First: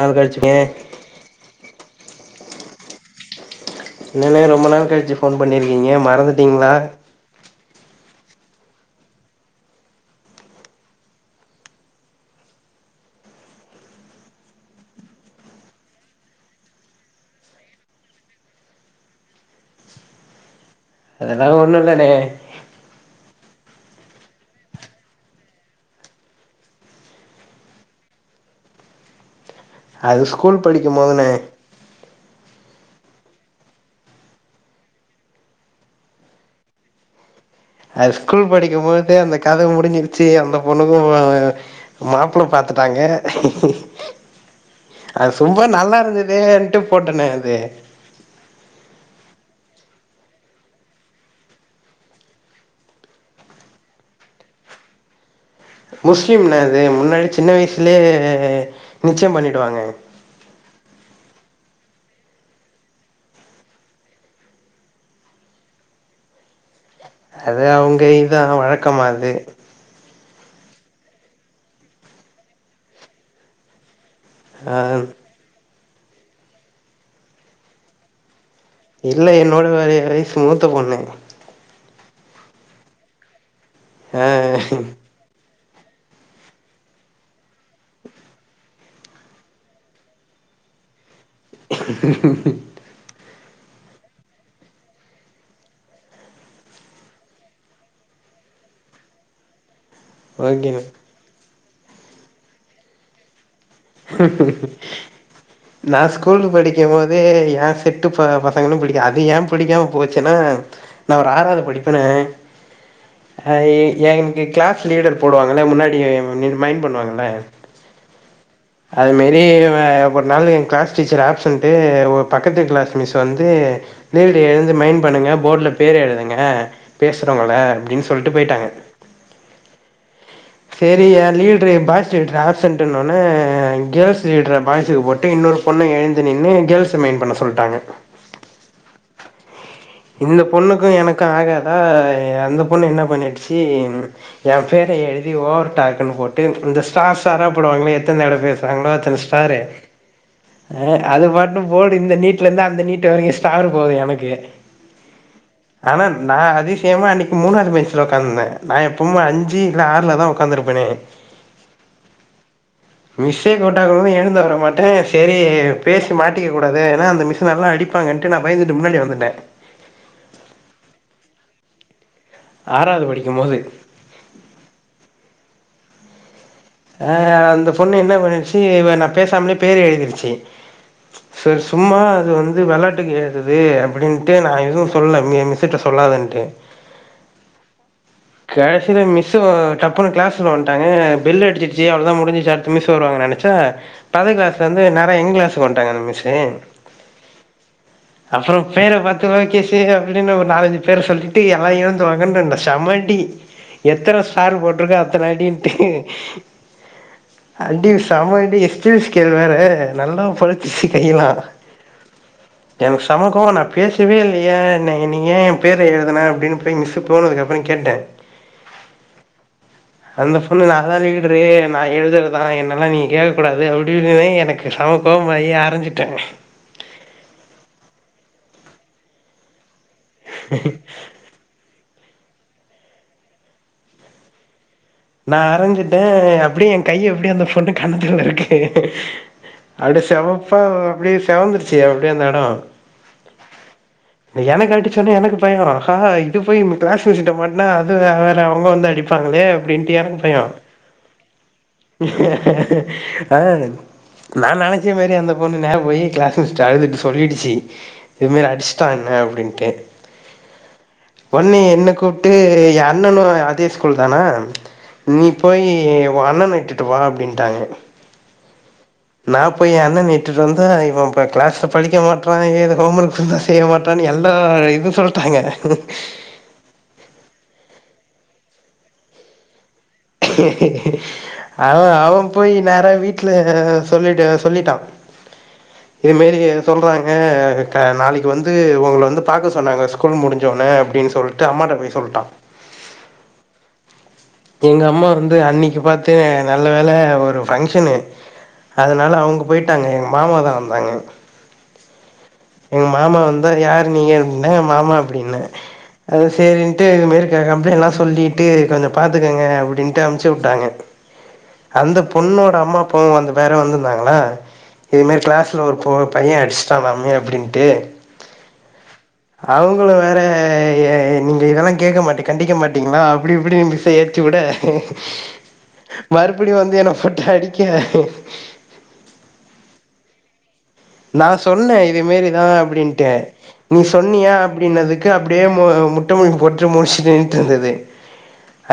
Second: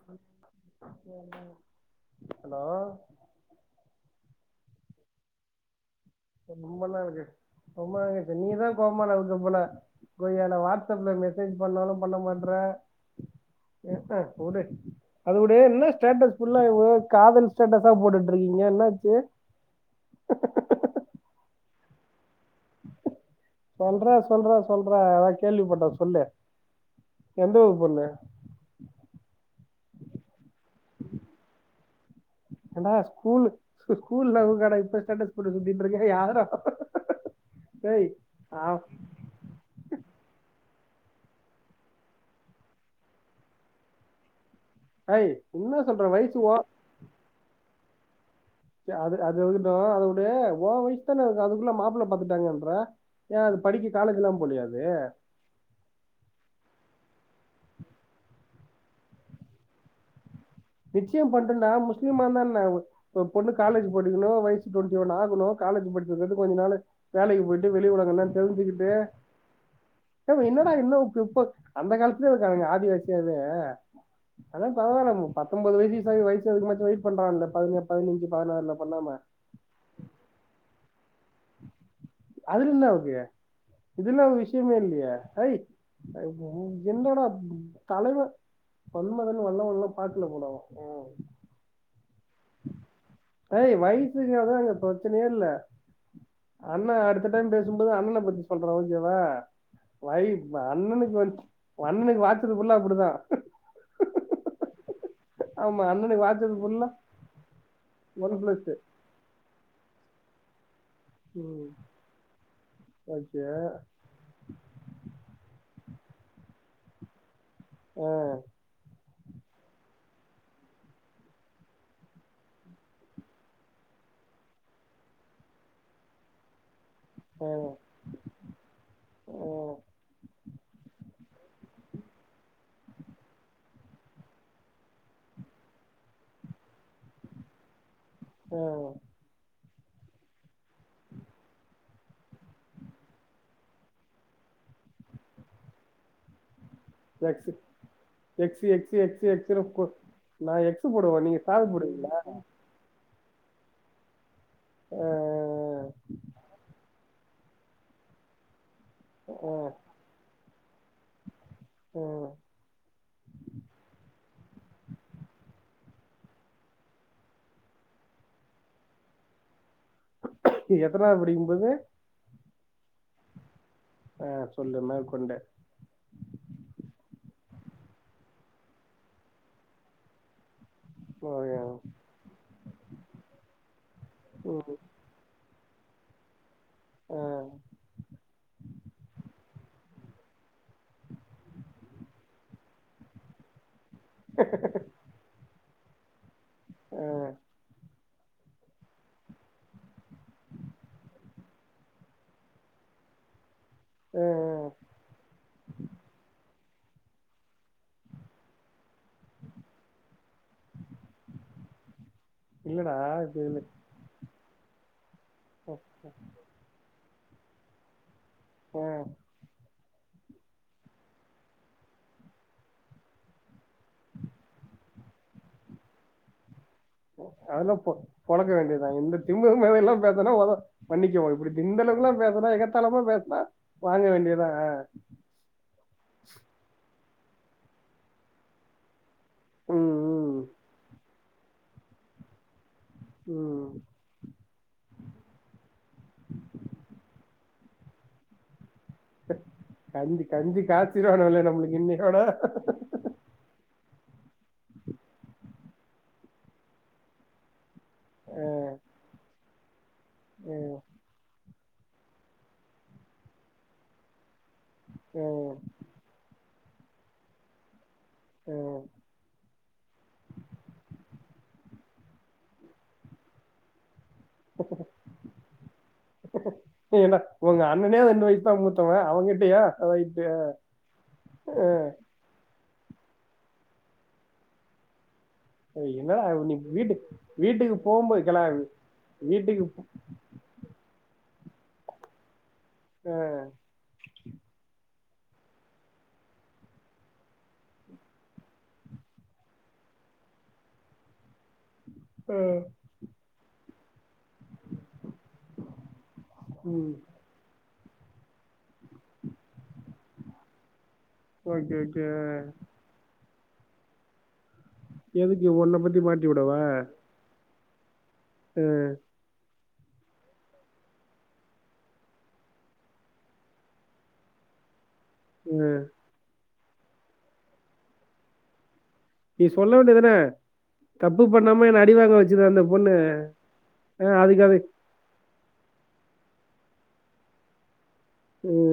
நாள் கழிச்சுங்க ஹலோ என்னங்க ரொம்ப நாள் கழிச்சி ஃபோன் பண்ணிருக்கீங்க ரொம்ப நாள் கழிச்சி ரொம்ப நாள் கழிச்சி நீதா கோமால இருக்க போல கொய்யால வாட்ஸப்ல மெசேஜ் பண்ணாலு பண்ண மாட்ற உடு அது உடு இன்னா ஸ்டேட்டஸ் ஃபுல்லா ஒரே காதல் ஸ்டேட்டஸா போட்டுட்ருக்கீங் ஏ என்னாச்சு அதெல்லா ஒன்னு இல்லண்ணே சொல்றா சொல்றா சொல்றா அதா கேள்விப்பட்ட சொல்லு எந்த ஊர் பொண்ணு அது ஸ்கூல் படிக்கும் போதுண்ணே ஏண்டா ஸ்கூலு ஸ் ஸ்கூல் லவ்வுக்காடா இப்ப ஸ்டேட்டஸ் போட்டு சுத்திட்ருக்க யார்டா அவ அது ஸ்கூல் படிக்கும் போது அந்த கத முடிஞ்சிருச்சு அந்த பொண்ணுக்கு வேற மாப்ள பாத்துட்டாங்க ஏய் அது சும்மா என்ன நல்லா சொல்ற வயசு ஓ இருந்துதேன்ட்டு போட்டண்ண அது சேர் அது அது இருக்கட்டு அத விடு ஓ வயசு தான இருக்கு அதுக்குள்ள மாப்புள்ள பாத்துட்டாங்கன்ற ஏ அது படிக்க காலேஜ்லா போலியா அது முஸ்லிம்ண்ண அது முன்னாடி சின்ன வயசுலயே நிச்சயம் பண்ணிடுவாங்க நிச்சயம் பண்ட்டுண்டா முஸ்லிமா இருந்தா என்ன ஒர் ஒரு பொண்ணு காலேஜு படிக்கணு வயசு டுவெண்டி ஒன் ஆகணு கா காலேஜு படிச்சதுலேருந்து கொஞ்ச நாளைக் அது அவுங்க இதா வழக்கமா அது ப்ப என்னடா இன்னு பிற்போக் அந்த காலத்துலேயே இருக்கானுங்க ஆதிவாசியாவே அதா ஆ, பரவால்ல ம் பத்தொம்போது வயசிசாயி வயசுக் வரமாச்சு வெயிட் பண்றால்ல பதின பதினஞ்சு பதினாறுல பண்ணாம இல்ல என்னோட [unintelligible] வயிசு மூத்த பொண்ணு அதுல இன்னா இருக்கு இதுல்லா ஆ ஒரு விஷியமே இல்லியே ஆய் வயிசு ஆ என்னடா ம் தலைவ மன்மதன்‌ வல்லவன்லா பாக்கல போல அவ ம் ஏய் வயிசுங்கிறதுலா அங்க பிரச்சனையே இல்ல அண்ண அடுத்த டைம் பேசும்போது அண்ணன பத்தி சொல்ற ஓக்கேவா வைப்பா ஓகேண்ணே அண்ணனுக்கு வ அண்ணனுக்கு வாச்சது புல்லா அப்புடிதா [unintelligible] நா அண்ணனுக்கு ஸ்கூலு வாச்சது ஃபுல்லா படிக்குமோதே ஏ செட்டு ப ஒன் பிளஸ் பசங்களு புடிக்கு அது ஏ புடிக்காம போச்சுன்னா நா ஒரு ஆறாவது ம் படிப்பனே ஓகே ஆ எனக்கு கிளாஸ் லீடர் போடுவாங்கள முன்னாடி நின் மைண்ட் பண்ணுவாங்கள ஆ அது மாரி ஆ ஒரு நாள் எ கிளாஸ் டீச்சர் ஆப்சன்டு ஒரு பக்கத்து கிளாஸ் மிஸ் வந்து லீடர் எழுந்து மைன்டு பண்ணுங்க போர்டுல பேர் எழுதுங்க ஆ பேசுறவங்களே அப்பிடின்னு சொல்லிட்டு போயிட்டாங்க ஆ செரி ஏ லீடுரு பாய் லீடுரு ஆப்சென்ட்டுனுனே ஆ கேள்ஸ் லீடர பாய்ஸுக்கு போட்டு இன்னொரு பொண்ண எழுந்து நின்னு கேள்ச மயின் பண்ண சொல்லிட்டாங்க ஆ இந்த பொண்ணுக்கு எனக்கு ஆகாதா அந்த பொண்ணு என்ன பண்ணிடிச்சு ஏ பேரே எ எழுதி ஓவர் டாக்குனு போட்டு இந்த ஸ்டார் ஸ்டாரா எக்ஸ் போடுவாங்களே எத்தி எவ்ளோ எக்ஸ் பேசுறாங்களோ எக்ஸ் அத்தன எக்ஸ் ஸ்டாரு எக்ஸ்னு போ நா எக்ஸ் ஆ போடுவே அது நீங்க பாட்டுலு சாவி போடு இந்த போடுவீங்களா நீட்டுல இருந்து அந்த நீ வீட்டு வரைக்கு ஸ்டார் போது எனக்கு ஆ ஆனா நா அதிசியமா அன்னைக்கு மூணாவது பெஞ்ச்ல உக்காந்துருந்தே நா எப்புமே ஆ அஞ்சு இல்ல ஆறுல தா உக்காந்துருப்பேனே ஆ மிஸ்செ கூப்பிட்ட கூட எழுந்து வர மாட்டே செரி பேசி மாட்டிக்க கூடாது ஏனா அந்த மிஸ் நல்லா அடிப்பாங்கண்டு நா பயந்துட்டு முன்னாடி வந்துட்டே எத்தனாவது படிக்கும்போது ஆறாவது படிக்கு போது ஆ சொல்லு மேற்கொண்டு ஆ அந்த பொண்ணு என்ன பண்ணிருச்சு இ நா பேசாமலே பேரு எழுதிருச்சு செரி ம் சும்மா அது வந்து வெளையாட்டுக்கு ஏழுதுது அப்பிடின்ட்டு நா எதுவு சொல்ல மி மி ஸ் கிட்ட சொல்லாதுன்ட்டு ஆ கடைசியில மிஸ்ஸு டப்புன்னு கிளாஸ்குல்ல வண்டாங்க பெல் அடிச்சிருச்சு அவ்ளோதா முடிஞ்சிச்சு அடுத்து மிஸ் வருவாங்க நெனச்ச பக்கத்து கிளாஸ்ல இருந்து நேரா எங்க கிளாஸுக்கு வந்டாங்க அந்த மிஸ்ஸு ஆ அப்புறோ பேர பாத்து லோகேசு அப்பிடின்னு ஒரு நாலஞ்சு பேர சொல்லிட்டு எல்லா எழுந்து வாங்கனு செம அடி எத்தன ஆ ஸ்டார் போட்டிருக்கோ அத்தன அடின்டு [inaudible] அடி செம அடி ஸ்டீல்ஸ் கேல் வேர நல்லா பழுத்துருச்சு கையுலா இல்லடா எனக்கு செம்ம கோவோ இது நா பேசவே இல்லையே ந நீ ஏ என் பேரை எழுதின அப்படின்னு போயி மிஸ் போனதுக்கு அப்புறோ கேட்டே ஆ அந்த பொண்ணு நா தா லீடறு நா எழுதுறதுதா என்னெல்லா நீ கேட்க கூடாது அப்பிடினோன்னே எனக்கு செம்ம கோவோ கோவமாயி அரைஞ்சுட்டே அதெல்லா பொ பொழக்க வேண்டியதுதா இந்த திமிரு வேலையெல்லா பேசனா ஒத மன்னிக்குவோ இப்பிடி கிண்டலக்குகெல்லா பேசனா எகத்தாலமா பேசுனா வாங்க வேண்டியதா ஆ நா அரஞ்சிட்டே அப்பிடி எ கையி அப்பிடியே அந்த பொண்ணு கண்ணத்துல இருக்கு ம் அப்பிடியே ம் செவப்பா அப்பிடியே செவந்துருச்சு அந்த எடோ ம் எனக்கு அடிசொனையே எனக்கு பையோ ஹா இது போயி ம் கிளாஸ் மிஸ்ஸுகிட்ட மாட்டுனா அது வேற அவங்க வந்து அடிப்பாங்களே அப்பிடின்டு எனக்கு கஞ்சி பையோ கஞ்சி காய்ச்சிருவானுவல்ல நம்மளுக்கு இன்னையோட ஆ நா நெனச்ச மாரியே அந்த பொண்ணு நேர போயி கிளாஸ் மிஸ்ட அழுதுட்டு சொல்லிடுச்சு இது மாறி அடிச்சுட்டா என்ன அப்பிடின்ட்டு உம் ஒன்னே என்ன கூப்ட்டு எ அண்ணனு அதே ஸ்கூல் தானா நீ ம் போயி உ அண்ணன இட்டுட்டு வா அப்டின்ட்டாங்க ஓ நா போய் எ அண்ணன இட்டுட்டு வந்தா இவ ப கிளாஸ்ல படிக்க மாட்ரா எழ்த ஹோம்மர்க் தந்தா செய்ய மாட் ரா எல்லா இது சொல்ட்டாங்க ஏன்டா உங்க [unintelligible] மூத்தவ அவங்கிட்டயா ரைட்டு அமா அவ போய் நேரா வீட்டுல சொல்லிட்டு சொல்லிட்டா என்னடா இதுமேரி நீ வீட்டு சொல்றாங்க வீட்டுக்கு க போம்போது நாளைக்கு கெளா வந்து உங்ள வந்து பாக்க வீட்டுக்கு சொன்னாங்க ஸ்கூல் முடிஞ்ச ஒனே அப்டின் சொல்ட்டு அம்மாட்ட போய் சொல்ட்டா அ எங்க அம்மா வந்து அன்னிக்கு பாத்து நல்ல வேல ஒரு பங்க்ஷனு அதனால அவ்ங்க போயிட்டாங்க எங்க மாமாதா வந்தாங்க அ எங்க மாமா வந்தா யாரு நீங்க என்னங்க மாமா அப்டின்னே அது சேரின்ட்டு ம் இதுமேரி கேக்காம் தா எல்லா சொல்லீட்டு கொஞ்சோ பாத்துக்கங்க அப்டின்ட்டு அனுப்ச்சு உட்டாங்க ஓகே அந்த ஓகே பொண்ணோட அம்மா அப்பாவு வந்து வேற வந்துருந்தாங்ளா இது மாரி எதுக்கு கிளாஸ்ல ஒரு உன்ன பொ பத்தி மாட்டி பைய்ய விடவா அடிச்சிட்டா மேம்னு அப்டின்ட்டு அ அவங்களு வேற நீங்க இதெல்லா கேக்க மாட்டி கண்டிக்க மாட்டிங்ளா அப்டி இப்டின்ட்டு [unintelligible] ஏத்திவுட அ இப்டி வந்து என்ன போட்டு அடிக்க நீ சொல்ல வேண்டிதுதான நா சொன்னே இதுமேரி தா பொண்ணு அப்டின்ட்டு நீ ஆ சொன்னியா அதுக்கு அது அப்டினதுக்கு அப்டியே மு முட்ட முழுங்கி போட்ச்சி முழிச்சிட்டு நின்னுட்ருந்தது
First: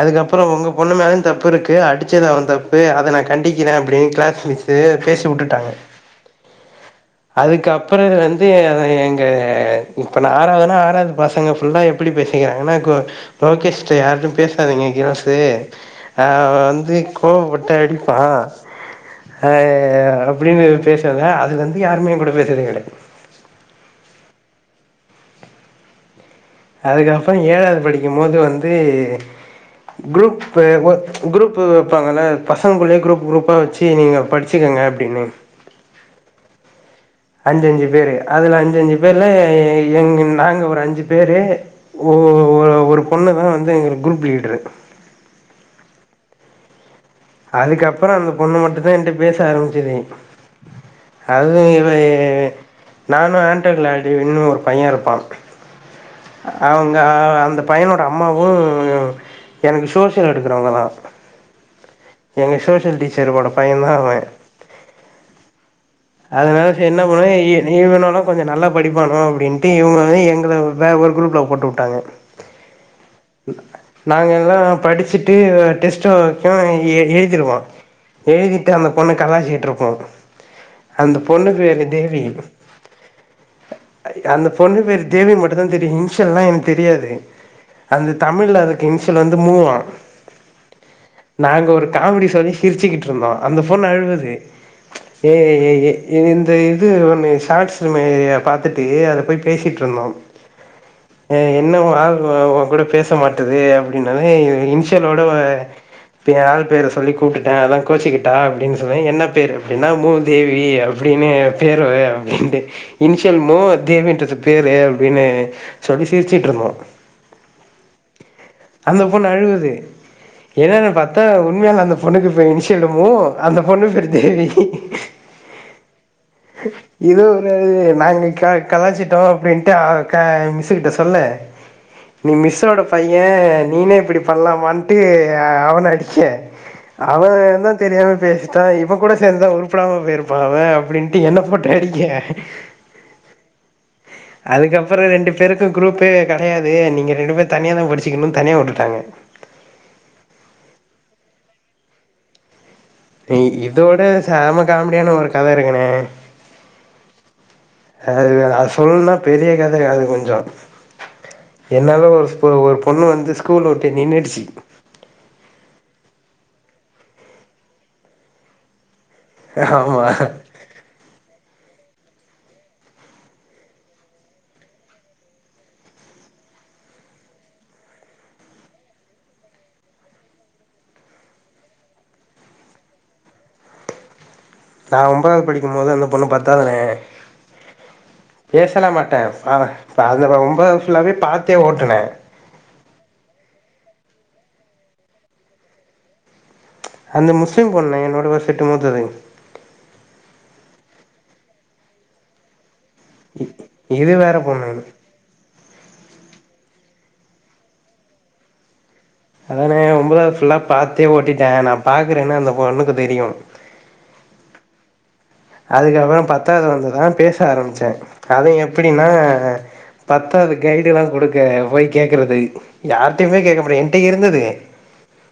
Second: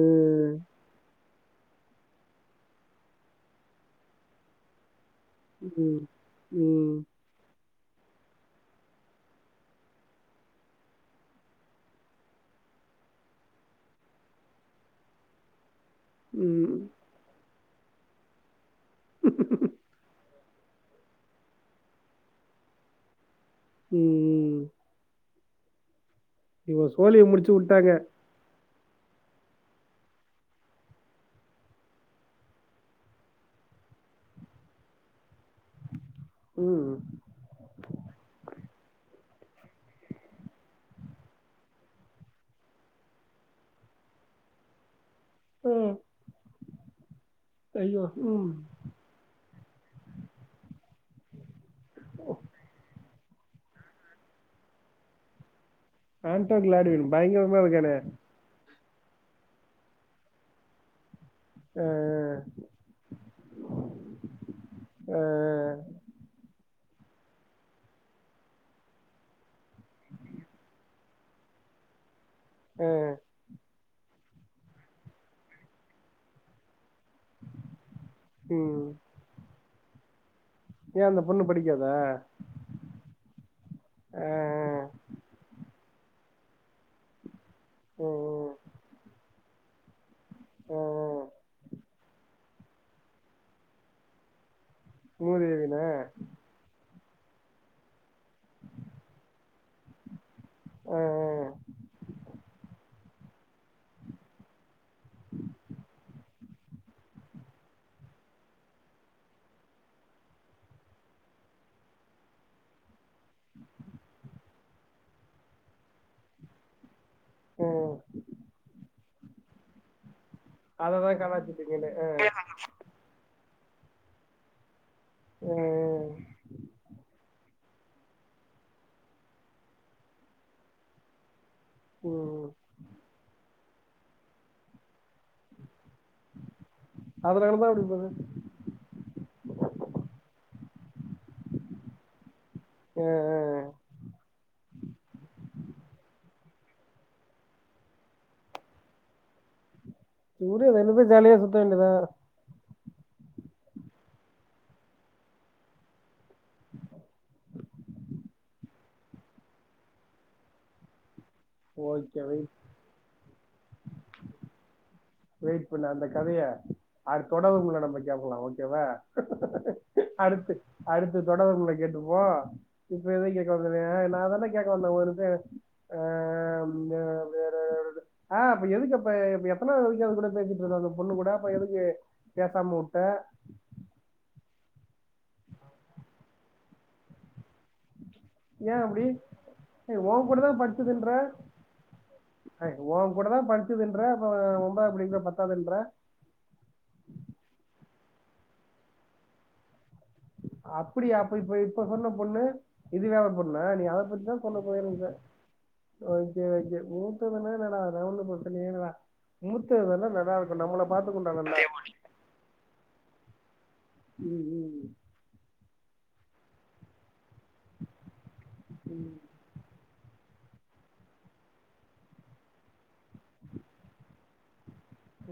அதுக்கப்றோ உங்க பொண்ணு மேலயு தப்பிருக்கு அடிச்சது அவ தப்பு அத நா கண்டிக்கிறே அப்டின் கிளாஸ் மிஸ்ஸு பேசி ம் ம் அதுக்கப்றோ இது வந்து அத எங்க இப்ப நா ஆறாவ்துனா ஆறாது பசங்க ஃபுல்லா எப்டி பேசிக் கிறானுக கோ லோகேஷ்ட்ட யார்டையு பேசாதிங்க கேள்ஸ்ஸு அவ ம் வந்து கோவப்பட்டு அடிப்பா ஆ அப்டினு பேசாத அதுலருந்து யாருமே எங்கூட பேசுறது கெடயாத் ம் ம் இவ சோழிய அதுக்கப்றோ முடிச்சு ஏழாது வுட்டாங்க படிக்குபோது வந்து குரூப் பூ ஒ குரூப்பூ வெப்பாங்கல்ல பசங்குள்ளயே குரூப் குரூப்பா வெச்சு நீங்க படிச்சிக்க ங்க அப்டினு ம் அஞ்சஞ்சு பேரு அதுல அஞ்சஞ்சு பேர்ல எங்க நாங்க ஒரு அஞ்சு பேரு ஓ ஒ ஒரு பொண்ணு தா வந்து எங்ளுக் குரூப் லீட்ரு ம் ஐயோ அதுக்கப்றோ அந்த பொண்ணு மட்டு தா என்ட்ட பேச ஆரம்பிச்சிது அதுவு இவே நானு ஏன்டர் லேடீவ்ன்னு ஒரு பைய்ய இருப்பா ஆன்டோ அவுங்க கிளாடிவின் அந்த பயங்கரமா இருக்கானே பைய்னோட அம்மாவு எனக்கு ஷோசியல் எடுக்கறவங்கதா ஆ எங்க ஷோசியல் டீச்சரோட பைய்ந்தா அவே ஆ அதனால செரி என்ன பண்ணுவ இ இவனாலு கொஞ்சோ நல்லா படிப்பானோ அப்டின்ட்டு இவ்ங்லோடவே எங்ள வே ஒரு குரூப் ல போட்டு உட்டாங்க ஆ நாங்கெல்லா படிச்சிட்டு டெஸ்ட்டு வெக்கை எ எழுதிருவோ எழுதிட்டு ம் அந்த பொண்ணு கலாய்ச்சிட்ருப்போ அந்த பொண்ணு பேரு தேவி ஆ அந்த பொண்ணு பேரு தேவி மட்டுந்தா தெரியு இன்ஷல்லா எனக்கு தெரியாது அந்த ம் தமிழ்ல அதுக்கு இன்ஷியல் வந்து மூ வா ஆ நாங்க ஒரு காமெடி சொல்லி சிரிச்சிக்கிட்டு இருந்தோ அந்த பொண்ணு அழுவுது ஏ ஏ ஏ மூதேவினா ஏ இது இந்த இந் இது ஒன்னு ஷார்ட்ஸு மேரிய பாத்துட்டு அது போய் பேசிட்ருந்தோ ஆ என்ன ஒ ஆள் ஒ ஒ கூட பேச மாட்டுது அப்டினொன்னே இன்ஸ் ஸியலோட வ இப்ப ஏ ஆள் பேர சொல்லி கூப்ட்டுட்ட அதா கோச்சுக்கிட்டா அப்டினு சொன்னே என்ன பேரு அப்டினா மூதேவி அப்டி ன்னு பேரு அப்டின்ட்டு இன்ஷியல் மூ தேவின்றது பேரு அப்டினு சொல்லி சிரிச்சுட்ருந்தோ ஆ அந்த பொண்ணு அழுவுது என்னனு அததா பாத்தா உண்மையாலு கலாச்சிட்ருக்கேனே அந்த பொண்ணுக்கு பே இன்ஷியலு மூ அந்த பொண்ணு பேரு தேவி ஆ இது அப்ற அழுது நாங்க க கலாய்சிட்டோ அப்டின்ட்டு ஆ க மிஸ்ஸுக்கிட்ட சொல்ல நீ ம் மிஸ்ஸோட பைய நீனே இப்டி பண்ணலாமான்ட்டு ஆ அவன அடிக்க அவ அதனாலதா தா அப்டி போது தெரியாம பேசிட்டா இவ கூட சேந்துதா உருப்புடாம போயிருப்பா அவே அப்டின்ட்டு என்ன போட்டு அடி ஏ ஆ ஆ ஆ அதுக்கப்பறோ ரெண்டு பேருக்கு குரூப்பே க கெடையாது நீங்க ரெண்டு பேரு தனியாதா படிச்சுக்கணு தனியா உட்டுட்டாங்க உடு ரெண்டு பேரு ஜாலியா சுத்த வேண்டியதா இ இதோட செம காமெடியான ஒரு கத இருக்குண்ணே அது வேற அது சொல்ணுனா பெரிய கத அது கொஞ்சோ என்னால ஓகே ஒரு ஸ்பு வெயிட் ஒரு பொண்ணு வந்து ஸ்கூல விட்டே நின்னுடுச்சி வெயிட் பண்ணு அந்த கதைய அது தொடரும்ல நம்ம கேக்கலா ஓகேவா ஆமா அடுத்து அடுத்து தொடரும்ல கேட்டுப்போ இப்ப எதோ கேக்க வந்தனே நா தான கேக்க வந்த ஒரு இத ஆ அம் இந்த வேற இது ஆ அப்ப எதுக்குப்ப இப்ப எத்தனாவது நீ அது கூட பேசிட்ருந்த அந்த பொண்ணு கூட அப்ப எதுக்கு பேசாம உட்ட நா ஒம்பதாவது படிக்கும் போதே அந்த பொண்ணு பத்தாவதுண்ணே ஏன் பேசல அப்படி மாட்ட ப ஏய், உன் அந்த கூட தான் ஒன்பதாவது படிச்சதுன்ற ஃபுல்லாவே பாத்தே ஓட்டுன ஏய் ஓ கூட தா படிச்சுதுன்ற அப்ப ஒம்பதாவது படிக்கல பத்தாவுதுன்ற அந்த முஸ்லிம் பொண்ணுண்ணே என்னோட ஒரு செட்டு மூத்தது அப்டியா அப்ப இப்ப இப்ப சொன்ன பொண்ணு இது வேற பொண்ணா நீ அத இது பத்திதா வேற சொல்ல பொண்ணு போயிருந்த ஓகே ஓகே மூத்ததுனா என்னடா அதனால ஒன்னு பிரச்சனையே இல்லடா அதாண்ணே ஒம்பதாவது ஃபுல்லா பாத்தே பாத்துக்கொண்டா ஓட்டிட்ட நல்லா நா பாக்குறேனு அந்த பொண்ணுக்கு தெரியு ம் ம் அதுக்கப்பறோ பத்தாவது வந்துதா பேச ஆரம்பிச்ச அது ம் எப்டினா பத்தாவது கைடு எல்லா குடுக்க போய் கேக்குறது யார்ட்டையுமே கேக்க முடியாது என்ட்ட இருந்தது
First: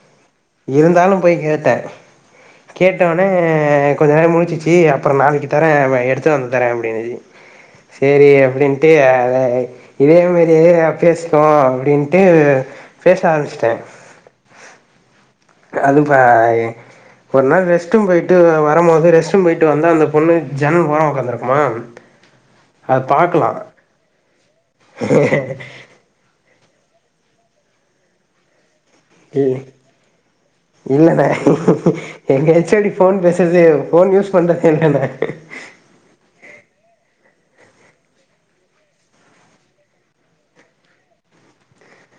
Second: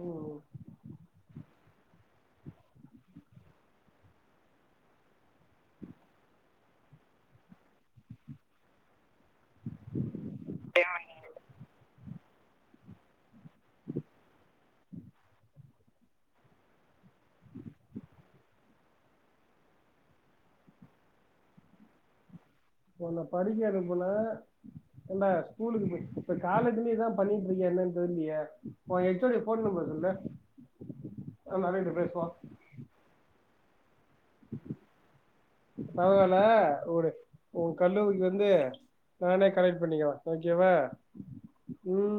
ம் இருந்தாலு போய் கேட்ட கேட்டோன்னே கொஞ்ச நேர முழிச்சிச்சு அப்ற நாளைக்கு தர எடுத்துட்டு வந்து தர அப்டினுது சேரி அப்டின்ட்டு அத இதே மேரி யே பேசுவோ அப்டின்ட்டு பேச ஆரம்பிச்சிட்ட அது பா இ ஒரு நாள் ரெஸ்ட்ரூம் போயிட்டு நா வரம் போது ரெஸ்ட்ரூம் போயிட்டு வந்தா அந்த பொண்ணு ஜன்னல் ஓரமா உக்காந்துருக்குமா அத ஒன்ன பாக்கலா படிக்க அனுப்புனா ஏன்டா ஸ்கூலுக்கு போய் இப்ப காலே திரும்பி இதா பண்ணிட்டு இருக்கியா என்னன்னு தெரிலையே ஈவ்னிங் இல்லனே அவருகிட்ட பேசுவோ எங்க ஹெச் ஓ டி ஃபோன் பேசறதே ஃபோன் யூஸ் பண்றதே இல்லனா பரவால்ல ஒரு உ கல்லூரிக்கு வந்து நானே கனெக்ட் பண்ணிக்குவ ஓகேவா ம்